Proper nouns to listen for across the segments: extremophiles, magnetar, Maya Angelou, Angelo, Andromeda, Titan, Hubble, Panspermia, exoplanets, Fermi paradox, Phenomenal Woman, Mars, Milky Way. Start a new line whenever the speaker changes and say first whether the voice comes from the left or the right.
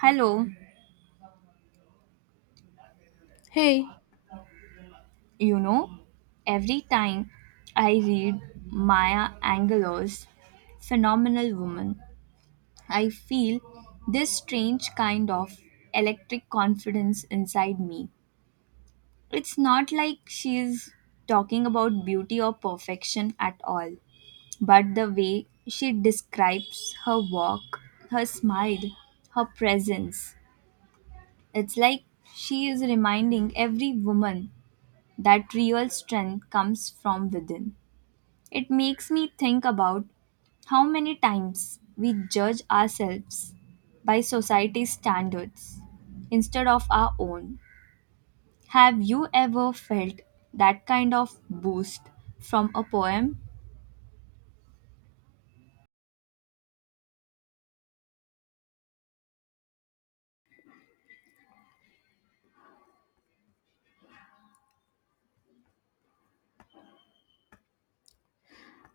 right: Hello,
left: Hey,
right: you know, every time I read Maya Angelou's Phenomenal Woman, I feel this strange kind of electric confidence inside me. It's not like she's talking about beauty or perfection at all, but the way she describes her walk, her smile, her presence, it's like she is reminding every woman that real strength comes from within. It makes me think about how many times we judge ourselves by society's standards instead of our own. Have you ever felt that kind of boost from a poem?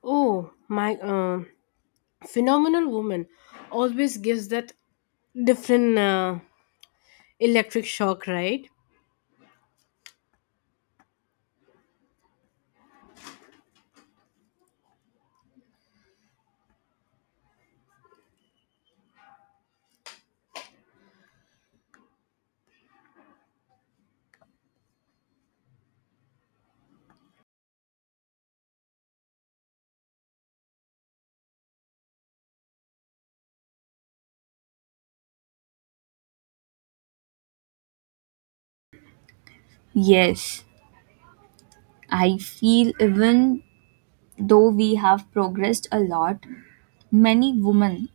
left: oh, my, phenomenal woman always gives that different electric shock, right?
right: Yes, I feel even though we have progressed a lot, many women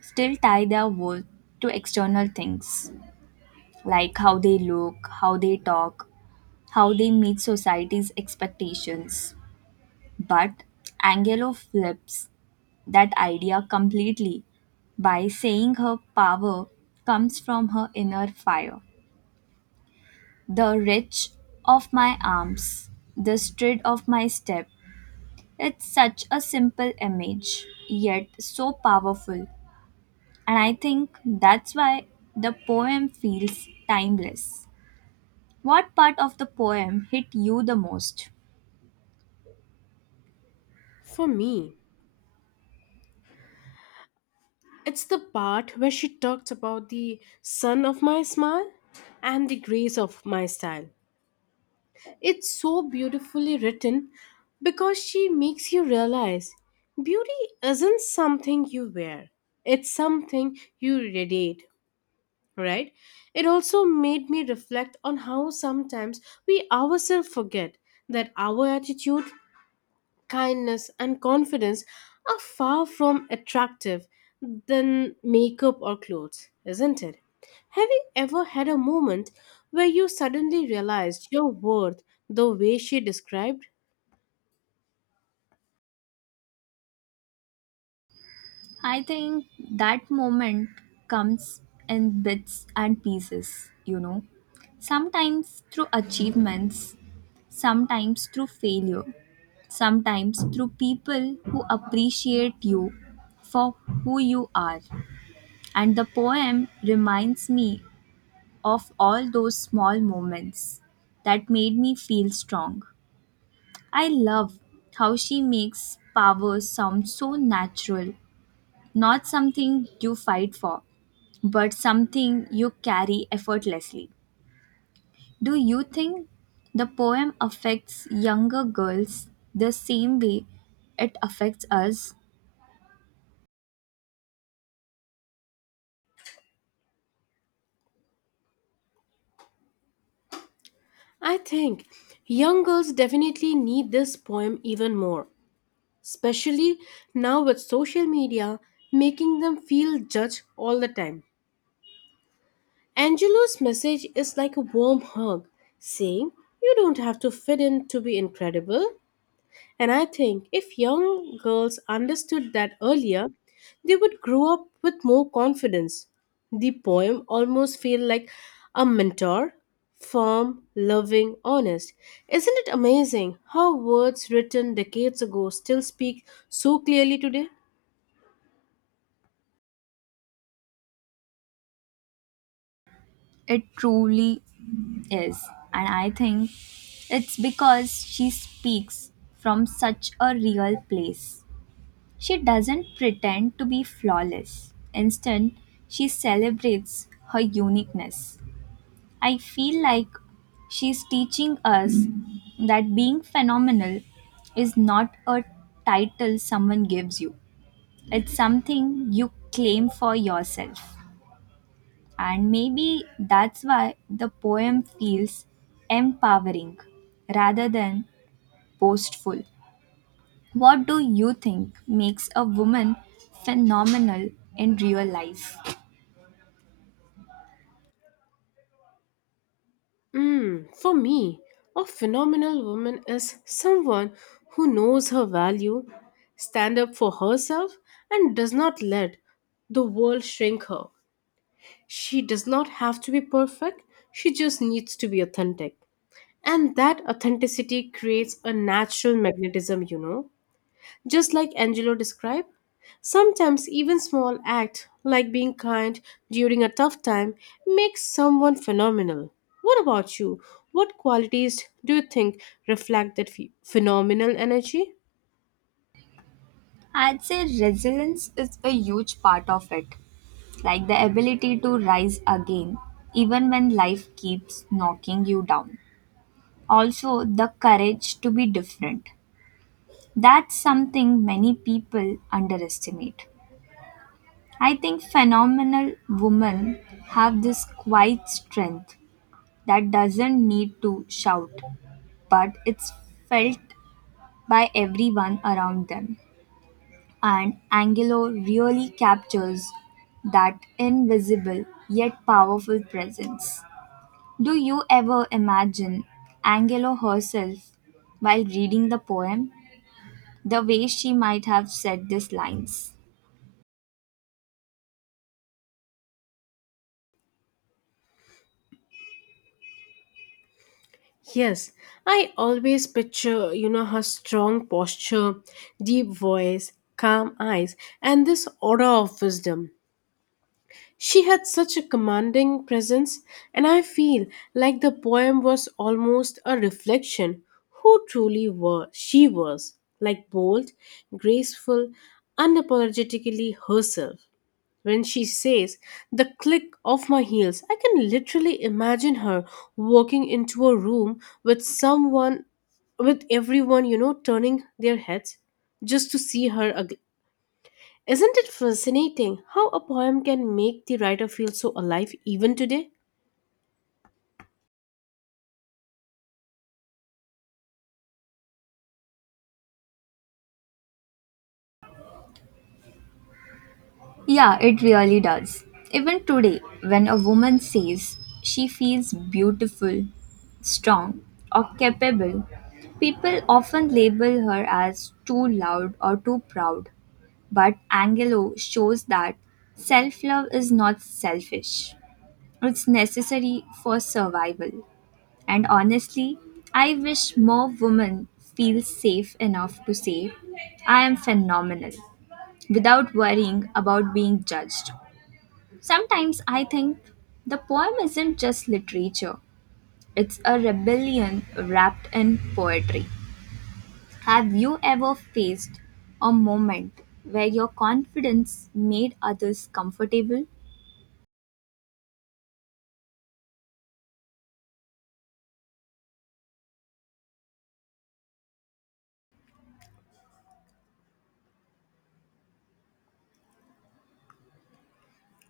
right: still tie their worth to external things like how they look, how they talk, how they meet society's expectations. But Angelo flips that idea completely by saying her power comes from her inner fire. The reach of my arms, the stride of my step. It's such a simple image, yet so powerful. And I think that's why the poem feels timeless. What part of the poem hit you the most?
left: For me, it's the part where she talks about the sun of my smile and the grace of my style. It's so beautifully written because she makes you realize beauty isn't something you wear, it's something you radiate, right? It also made me reflect on how sometimes we ourselves forget that our attitude, kindness, and confidence are far from attractive than makeup or clothes, isn't it? Have you ever had a moment where you suddenly realized your worth the way she described?
right: I think that moment comes in bits and pieces, you know. Sometimes through achievements, sometimes through failure, sometimes through people who appreciate you for who you are. And the poem reminds me of all those small moments that made me feel strong. I love how she makes power sound so natural, not something you fight for but something you carry effortlessly. Do you think the poem affects younger girls the same way it affects us?
left: I think young girls definitely need this poem even more, especially now with social media making them feel judged all the time. Angelo's message is like a warm hug, saying, "You don't have to fit in to be incredible." And I think if young girls understood that earlier, they would grow up with more confidence. The poem almost feels like a mentor, firm, loving, honest. Isn't it amazing how words written decades ago still speak so clearly today?
right: It truly is. And I think it's because she speaks from such a real place. She doesn't pretend to be flawless. Instead, she celebrates her uniqueness. I feel like she's teaching us that being phenomenal is not a title someone gives you, it's something you claim for yourself. And maybe that's why the poem feels empowering rather than boastful. What do you think makes a woman phenomenal in real life?
left: For me, a phenomenal woman is someone who knows her value, stand up for herself, and does not let the world shrink her. She does not have to be perfect, she just needs to be authentic. And that authenticity creates a natural magnetism, you know. Just like Angelo described, sometimes even small act like being kind during a tough time makes someone phenomenal. What about you? What qualities do you think reflect that phenomenal energy?
right: I'd say resilience is a huge part of it, like the ability to rise again, even when life keeps knocking you down. Also, the courage to be different. That's something many people underestimate. I think phenomenal women have this quiet strength that doesn't need to shout, but it's felt by everyone around them. And Angelo really captures that invisible yet powerful presence. Do you ever imagine Angelo herself while reading the poem? The way she might have said these lines.
left: Yes, I always picture, you know, her strong posture, deep voice, calm eyes, and this aura of wisdom. She had such a commanding presence, and I feel like the poem was almost a reflection who truly were she was, like bold, graceful, unapologetically herself. When she says the click of my heels, I can literally imagine her walking into a room with someone with everyone, you know, turning their heads just to see isn't it fascinating how a poem can make the writer feel so alive even today?
right: Yeah, it really does. Even today, when a woman says she feels beautiful, strong, or capable, people often label her as too loud or too proud. But Angelo shows that self love is not selfish, it's necessary for survival. And honestly, I wish more women feel safe enough to say, I am phenomenal, without worrying about being judged. Sometimes I think the poem isn't just literature, it's a rebellion wrapped in poetry. Have you ever faced a moment where your confidence made others comfortable?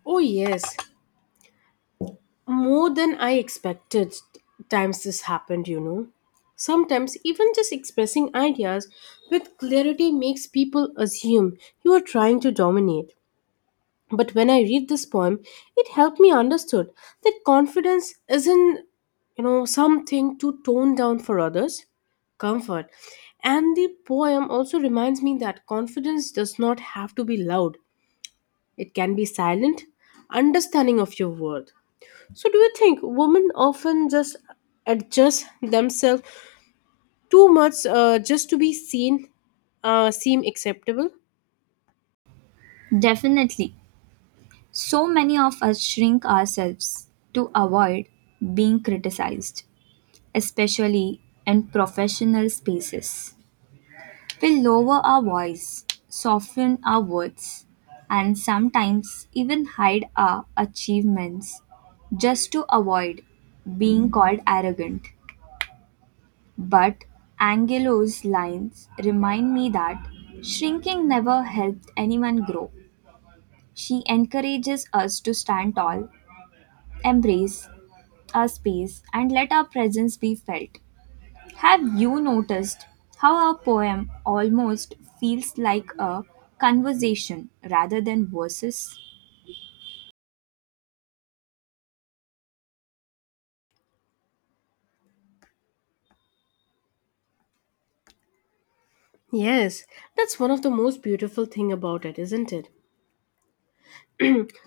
left: Oh, yes, more than I expected times this happened, you know. Sometimes, even just expressing ideas with clarity makes people assume you are trying to dominate. But when I read this poem, it helped me understood that confidence isn't, you know, something to tone down for others. Comfort. And the poem also reminds me that confidence does not have to be loud. It can be silent, understanding of your worth. So do you think women often just adjust themselves too much, just to be seen, seem acceptable?
right: Definitely. So many of us shrink ourselves to avoid being criticized, especially in professional spaces. We lower our voice, soften our words, and sometimes even hide our achievements just to avoid being called arrogant. But Angelo's lines remind me that shrinking never helped anyone grow. She encourages us to stand tall, embrace our space, and let our presence be felt. Have you noticed how our poem almost feels like a conversation rather than verses?
left: Yes, that's one of the most beautiful thing about it, isn't it?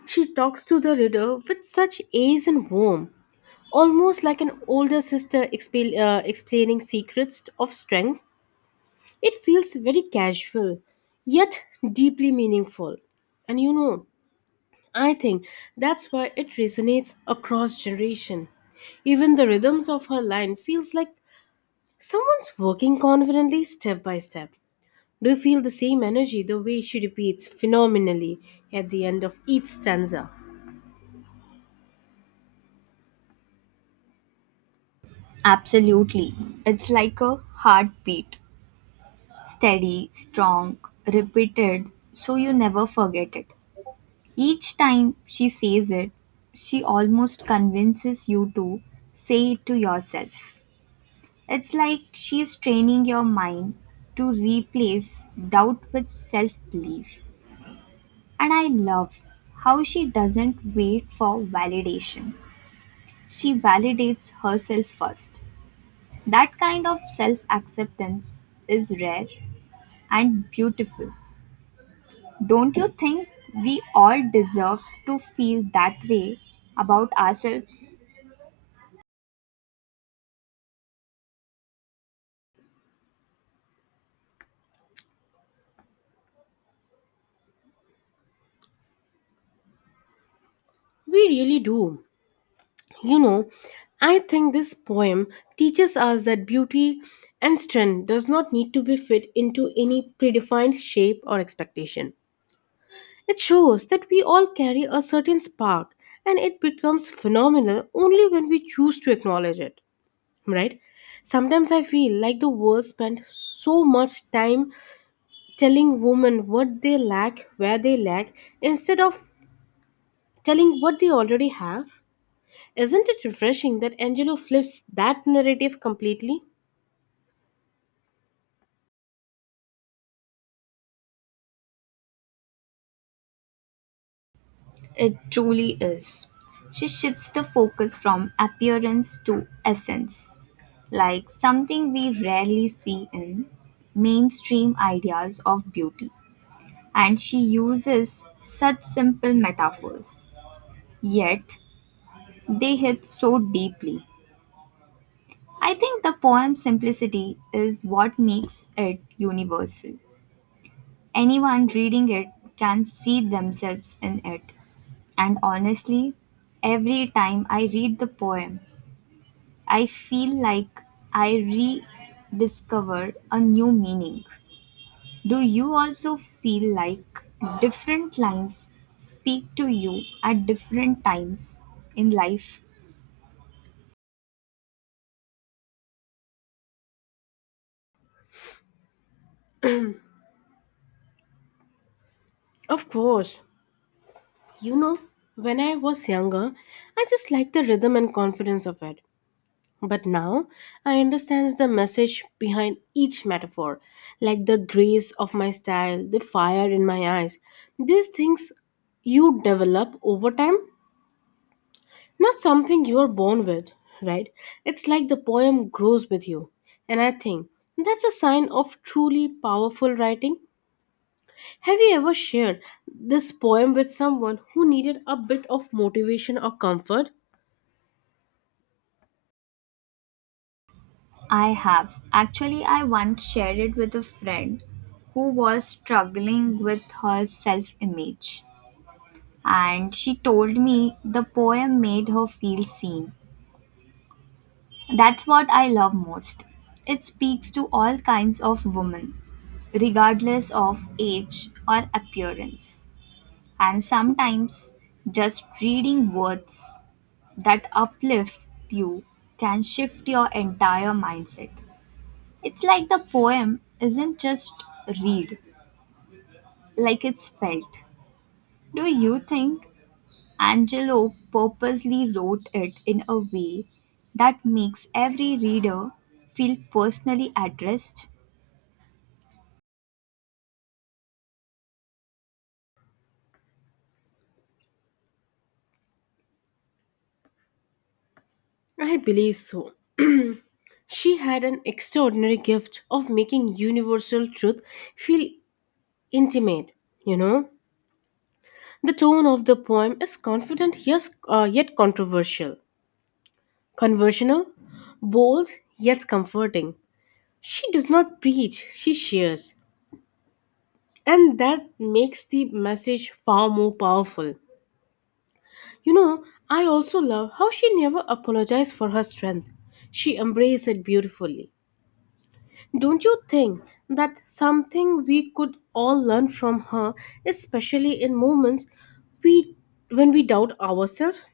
left: She talks to the reader with such ease and warmth, almost like an older sister explaining secrets of strength. It feels very casual, yet deeply meaningful. And you know, I think that's why it resonates across generation. Even the rhythms of her line feels like someone's working confidently step by step. Do you feel the same energy the way she repeats phenomenally at the end of each stanza?
right: Absolutely. It's like a heartbeat steady, strong, repeated, so you never forget it. Each time she says it, she almost convinces you to say it to yourself. It's like she's training your mind to replace doubt with self belief. And I love how she doesn't wait for validation, she validates herself first. That kind of self acceptance is rare and beautiful. Don't you think we all deserve to feel that way about ourselves?
left: We really do. You know, I think this poem teaches us that beauty and strength does not need to be fit into any predefined shape or expectation. It shows that we all carry a certain spark and it becomes phenomenal only when we choose to acknowledge it, right? Sometimes I feel like the world spent so much time telling women what they lack, where they lack, instead of telling what they already have. Isn't it refreshing that Angelo flips that narrative completely?
right: It truly is. She shifts the focus from appearance to essence, like something we rarely see in mainstream ideas of beauty. And she uses such simple metaphors, yet they hit so deeply. I think the poem's simplicity is what makes it universal. Anyone reading it can see themselves in it. And honestly, every time I read the poem, I feel like I rediscover a new meaning. Do you also feel like different lines speak to you at different times in life?
left: Of course. You know, when I was younger, I just liked the rhythm and confidence of it. But now, I understand the message behind each metaphor, like the grace of my style, the fire in my eyes. These things you develop over time, not something you are born with, right? It's like the poem grows with you. And I think that's a sign of truly powerful writing. Have you ever shared this poem with someone who needed a bit of motivation or comfort?
right: I have. Actually, I once shared it with a friend who was struggling with her self image, and she told me the poem made her feel seen. That's what I love most. It speaks to all kinds of women, regardless of age or appearance. And sometimes just reading words that uplift you can shift your entire mindset. It's like the poem isn't just read, like it's felt. Do you think Angelo purposely wrote it in a way that makes every reader feel personally addressed.
left: I believe so. She had an extraordinary gift of making universal truth feel intimate, you know. The tone of the poem is confident, yet controversial, conversational, bold yet comforting. She does not preach, she shares, and that makes the message far more powerful. You know, I also love how she never apologized for her strength. She embraced it beautifully. Don't you think that something we could all learn from her, especially in moments we when we doubt ourselves?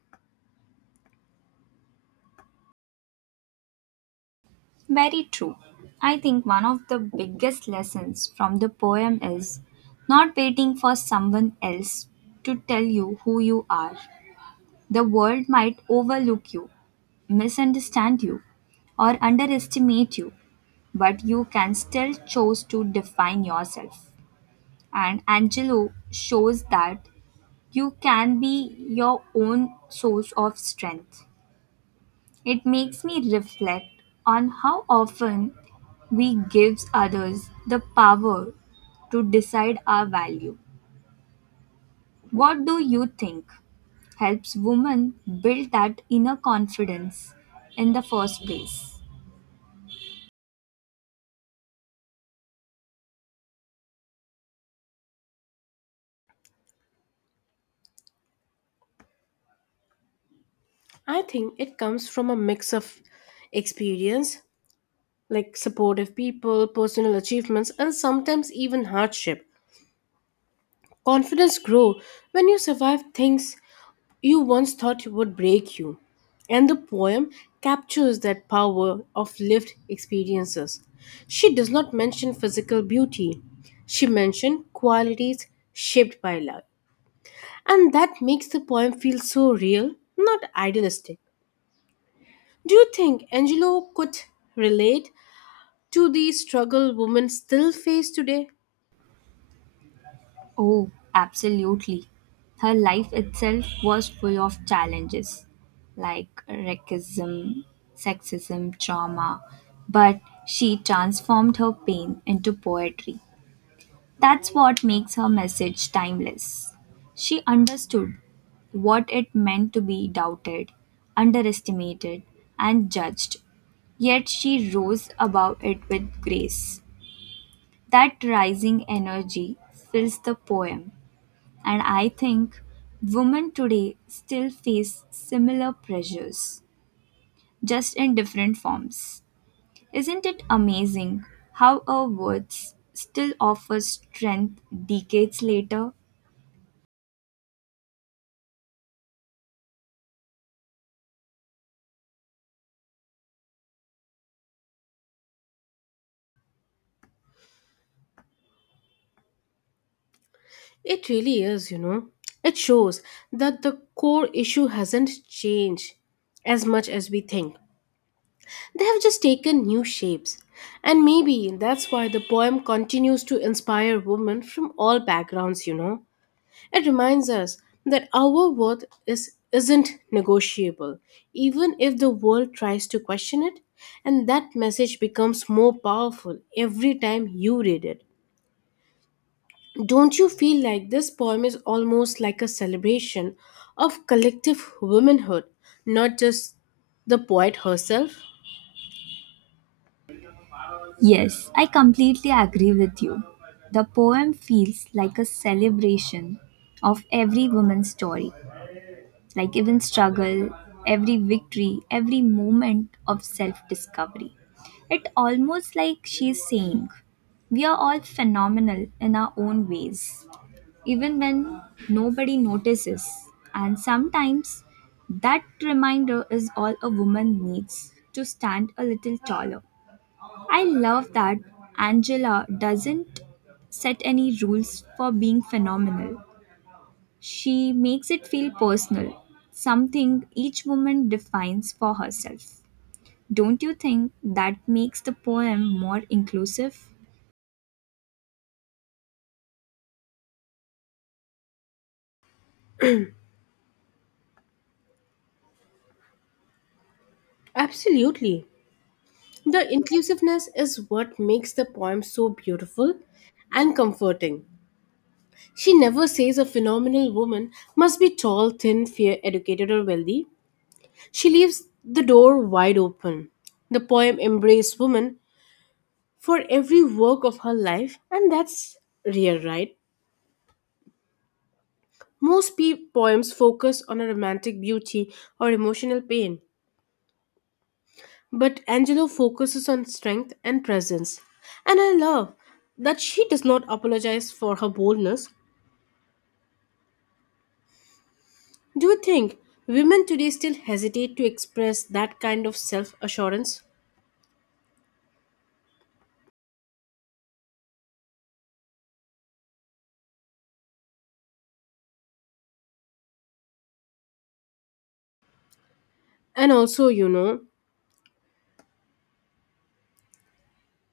right: Very true. I think one of the biggest lessons from the poem is not waiting for someone else to tell you who you are. The world might overlook you, misunderstand you, or underestimate you, but you can still choose to define yourself. And Angelo shows that you can be your own source of strength. It makes me reflect on how often we give others the power to decide our value. What do you think helps women build that inner confidence in the first place?
left: I think it comes from a mix of experience, like supportive people, personal achievements, and sometimes even hardship. Confidence grow when you survive things you once thought would break you. And the poem captures that power of lived experiences. She does not mention physical beauty, she mentions qualities shaped by love. And that makes the poem feel so real, not idealistic. Do you think Angelo could relate to the struggle women still face today?
right: Oh, absolutely. Her life itself was full of challenges like racism, sexism, trauma, but she transformed her pain into poetry. That's what makes her message timeless. She understood what it meant to be doubted, underestimated, and judged, yet she rose above it with grace. That rising energy fills the poem and I think women today still face similar pressures, just in different forms. Isn't it amazing how our words still offer strength decades later?
left: It really is, you know. It shows that the core issue hasn't changed as much as we think. They have just taken new shapes. And maybe that's why the poem continues to inspire women from all backgrounds, you know. It reminds us that our isn't negotiable, even if the world tries to question it. And that message becomes more powerful every time you read it. Don't you feel like this poem is almost like a celebration of collective womanhood, not just the poet herself?
right: Yes, I completely agree with you. The poem feels like a celebration of every woman's story. Like even struggle, every victory, every moment of self discovery. It almost like she's saying, we are all phenomenal in our own ways, even when nobody notices. And sometimes that reminder is all a woman needs to stand a little taller. I love that Angela doesn't set any rules for being phenomenal. She makes it feel personal, something each woman defines for herself. Don't you think that makes the poem more inclusive?
left: Absolutely. The inclusiveness is what makes the poem so beautiful and comforting. She never says a phenomenal woman must be tall, thin, fair, educated, or wealthy. She leaves the door wide open. The poem embraces women for every work of her life, and that's rare, right? Poems focus on a romantic beauty or emotional pain, but Angelo focuses on strength and presence. And I love that she does not apologize for her boldness. Do you think women today still hesitate to express that kind of self assurance? And also, you know,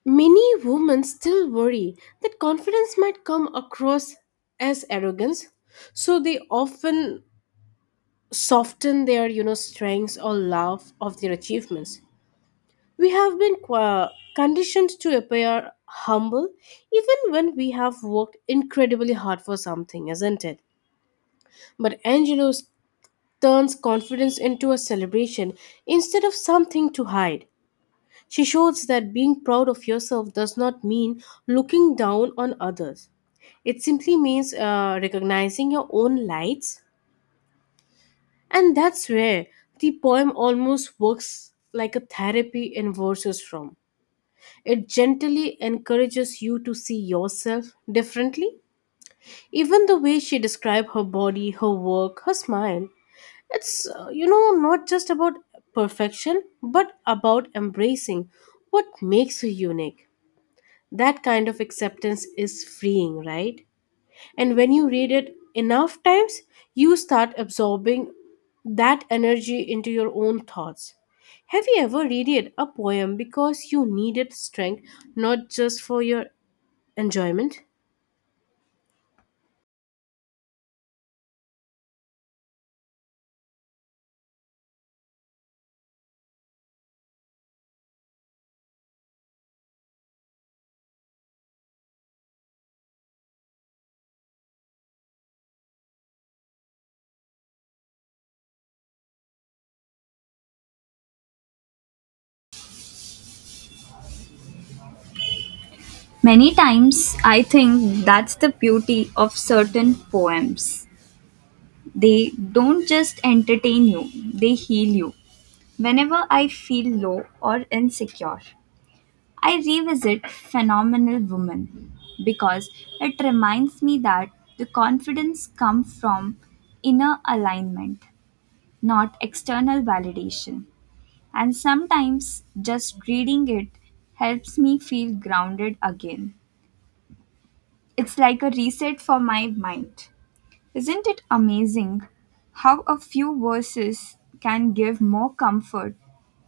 left: many women still worry that confidence might come across as arrogance. So they often soften their, you know, strengths or laugh of their achievements. We have been qua conditioned to appear humble even when we have worked incredibly hard for something, isn't it? But Angelo turns confidence into a celebration instead of something to hide. She shows that being proud of yourself does not mean looking down on others. It simply means recognizing your own lights. And that's where the poem almost works like a therapy in verses from. It gently encourages you to see yourself differently. Even the way she described her body, her work, her smile, you know, not just about perfection, but about embracing what makes you unique. That kind of acceptance is freeing, right? And when you read it enough times, you start absorbing that energy into your own thoughts. Have you ever read it, a poem because you needed strength, not just for your enjoyment?
right: Many times, I think that's the beauty of certain poems. They don't just entertain you, they heal you. Whenever I feel low or insecure, I revisit Phenomenal Woman because it reminds me that the confidence comes from inner alignment, not external validation. And sometimes just reading it helps me feel grounded again. It's like a reset for my mind. Isn't it amazing how a few verses can give more comfort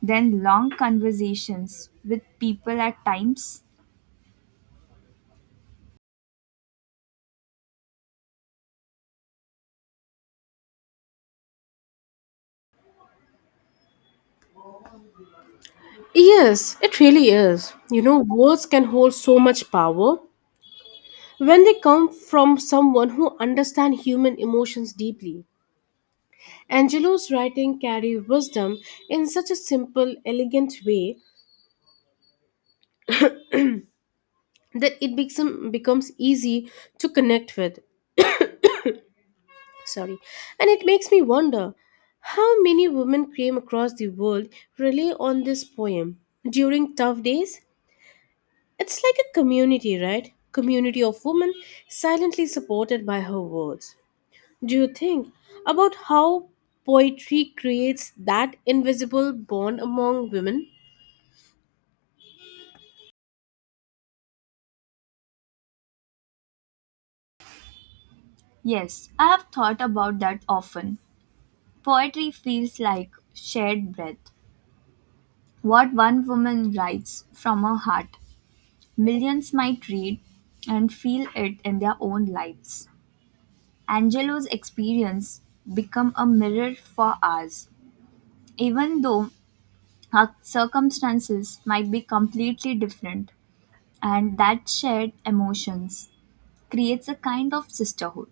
right: than long conversations with people at times?
left: Yes, it really is. You know, words can hold so much power when they come from someone who understands human emotions deeply. Angelo's writing carry wisdom in such a simple, elegant way that becomes easy to connect with. Sorry. And it makes me wonder how many women came across the world rely on this poem during tough days? It's like a community, right? Community of women silently supported by her words. Do you think about how poetry creates that invisible bond among women?
right: Yes, I have thought about that often. Poetry feels like shared breath. What one woman writes from her heart, millions might read and feel it in their own lives. Angelo's experience become a mirror for ours, even though our circumstances might be completely different, and that shared emotions creates a kind of sisterhood.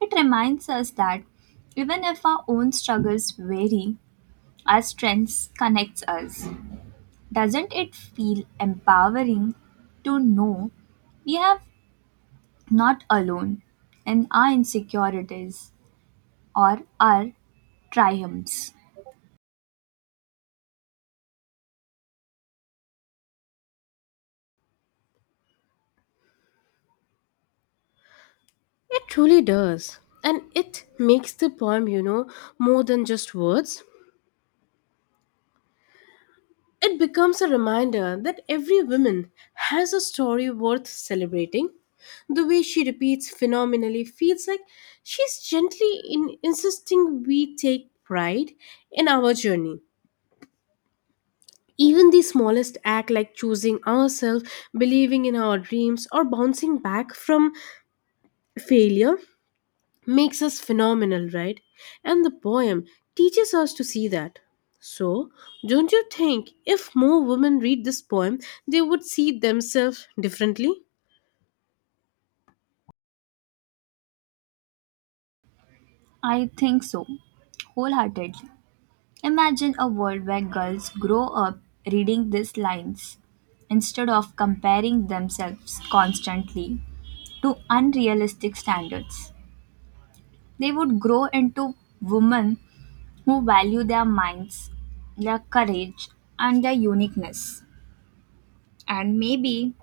right: It reminds us that even if our own struggles vary, our strengths connects us. Doesn't it feel empowering to know we have not alone in our insecurities or our triumphs?
left: It truly does. And it makes the poem, you know, more than just words. It becomes a reminder that every woman has a story worth celebrating. The way she repeats phenomenally feels like she's gently in insisting we take pride in our journey. Even the smallest act, like choosing ourselves, believing in our dreams, or bouncing back from failure, makes us phenomenal, right? And the poem teaches us to see that. So, don't you think if more women read this poem, they would see themselves differently?
right: I think so, wholeheartedly. Imagine a world where girls grow up reading these lines instead of comparing themselves constantly to unrealistic standards. They would grow into women who value their minds, their courage, and their uniqueness. And maybe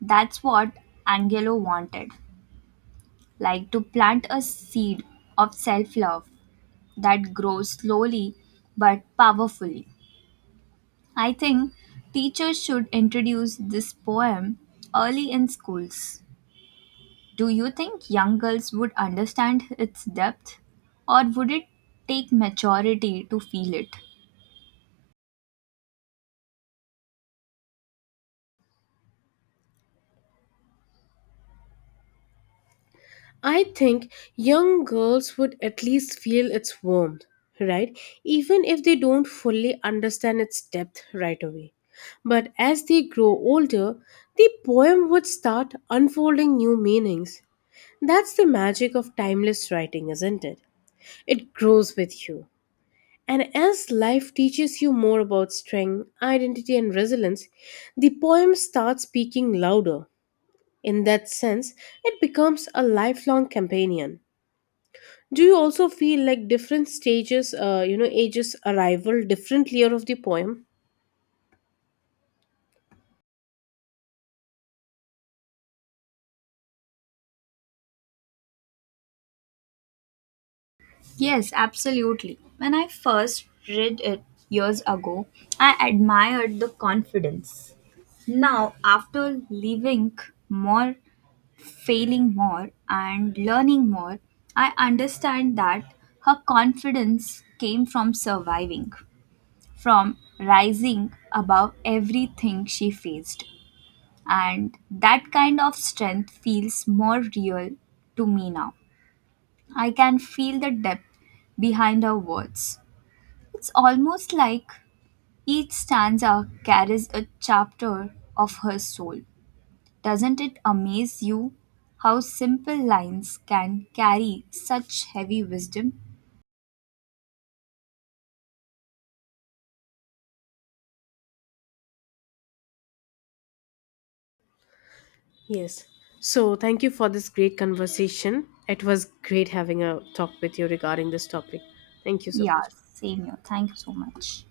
right: that's what Angelo wanted like to plant a seed of self love that grows slowly but powerfully. I think teachers should introduce this poem early in schools. Do you think young girls would understand its depth, or would it take maturity to feel it?
left: I think young girls would at least feel its warmth, right? Even if they don't fully understand its depth right away. But as they grow older, the poem would start unfolding new meanings. That's the magic of timeless writing, isn't it? It grows with you. And as life teaches you more about strength, identity, and resilience, the poem starts speaking louder. In that sense, it becomes a lifelong companion. Do you also feel like different stages, you know, ages arrival different layer of the poem?
right: Yes, absolutely. When I first read it years ago, I admired the confidence. Now, after living more, failing more, and learning more, I understand that her confidence came from surviving, from rising above everything she faced. And that kind of strength feels more real to me now. I can feel the depth behind her words it's almost like each stanza carries a chapter of her soul. Doesn't it amaze you how simple lines can carry such heavy wisdom?
left: Yes. So thank you for this great conversation. It was great having a talk with you regarding this topic. Thank you so
right: Yeah,
left: much.
right: same here. Thank you so much.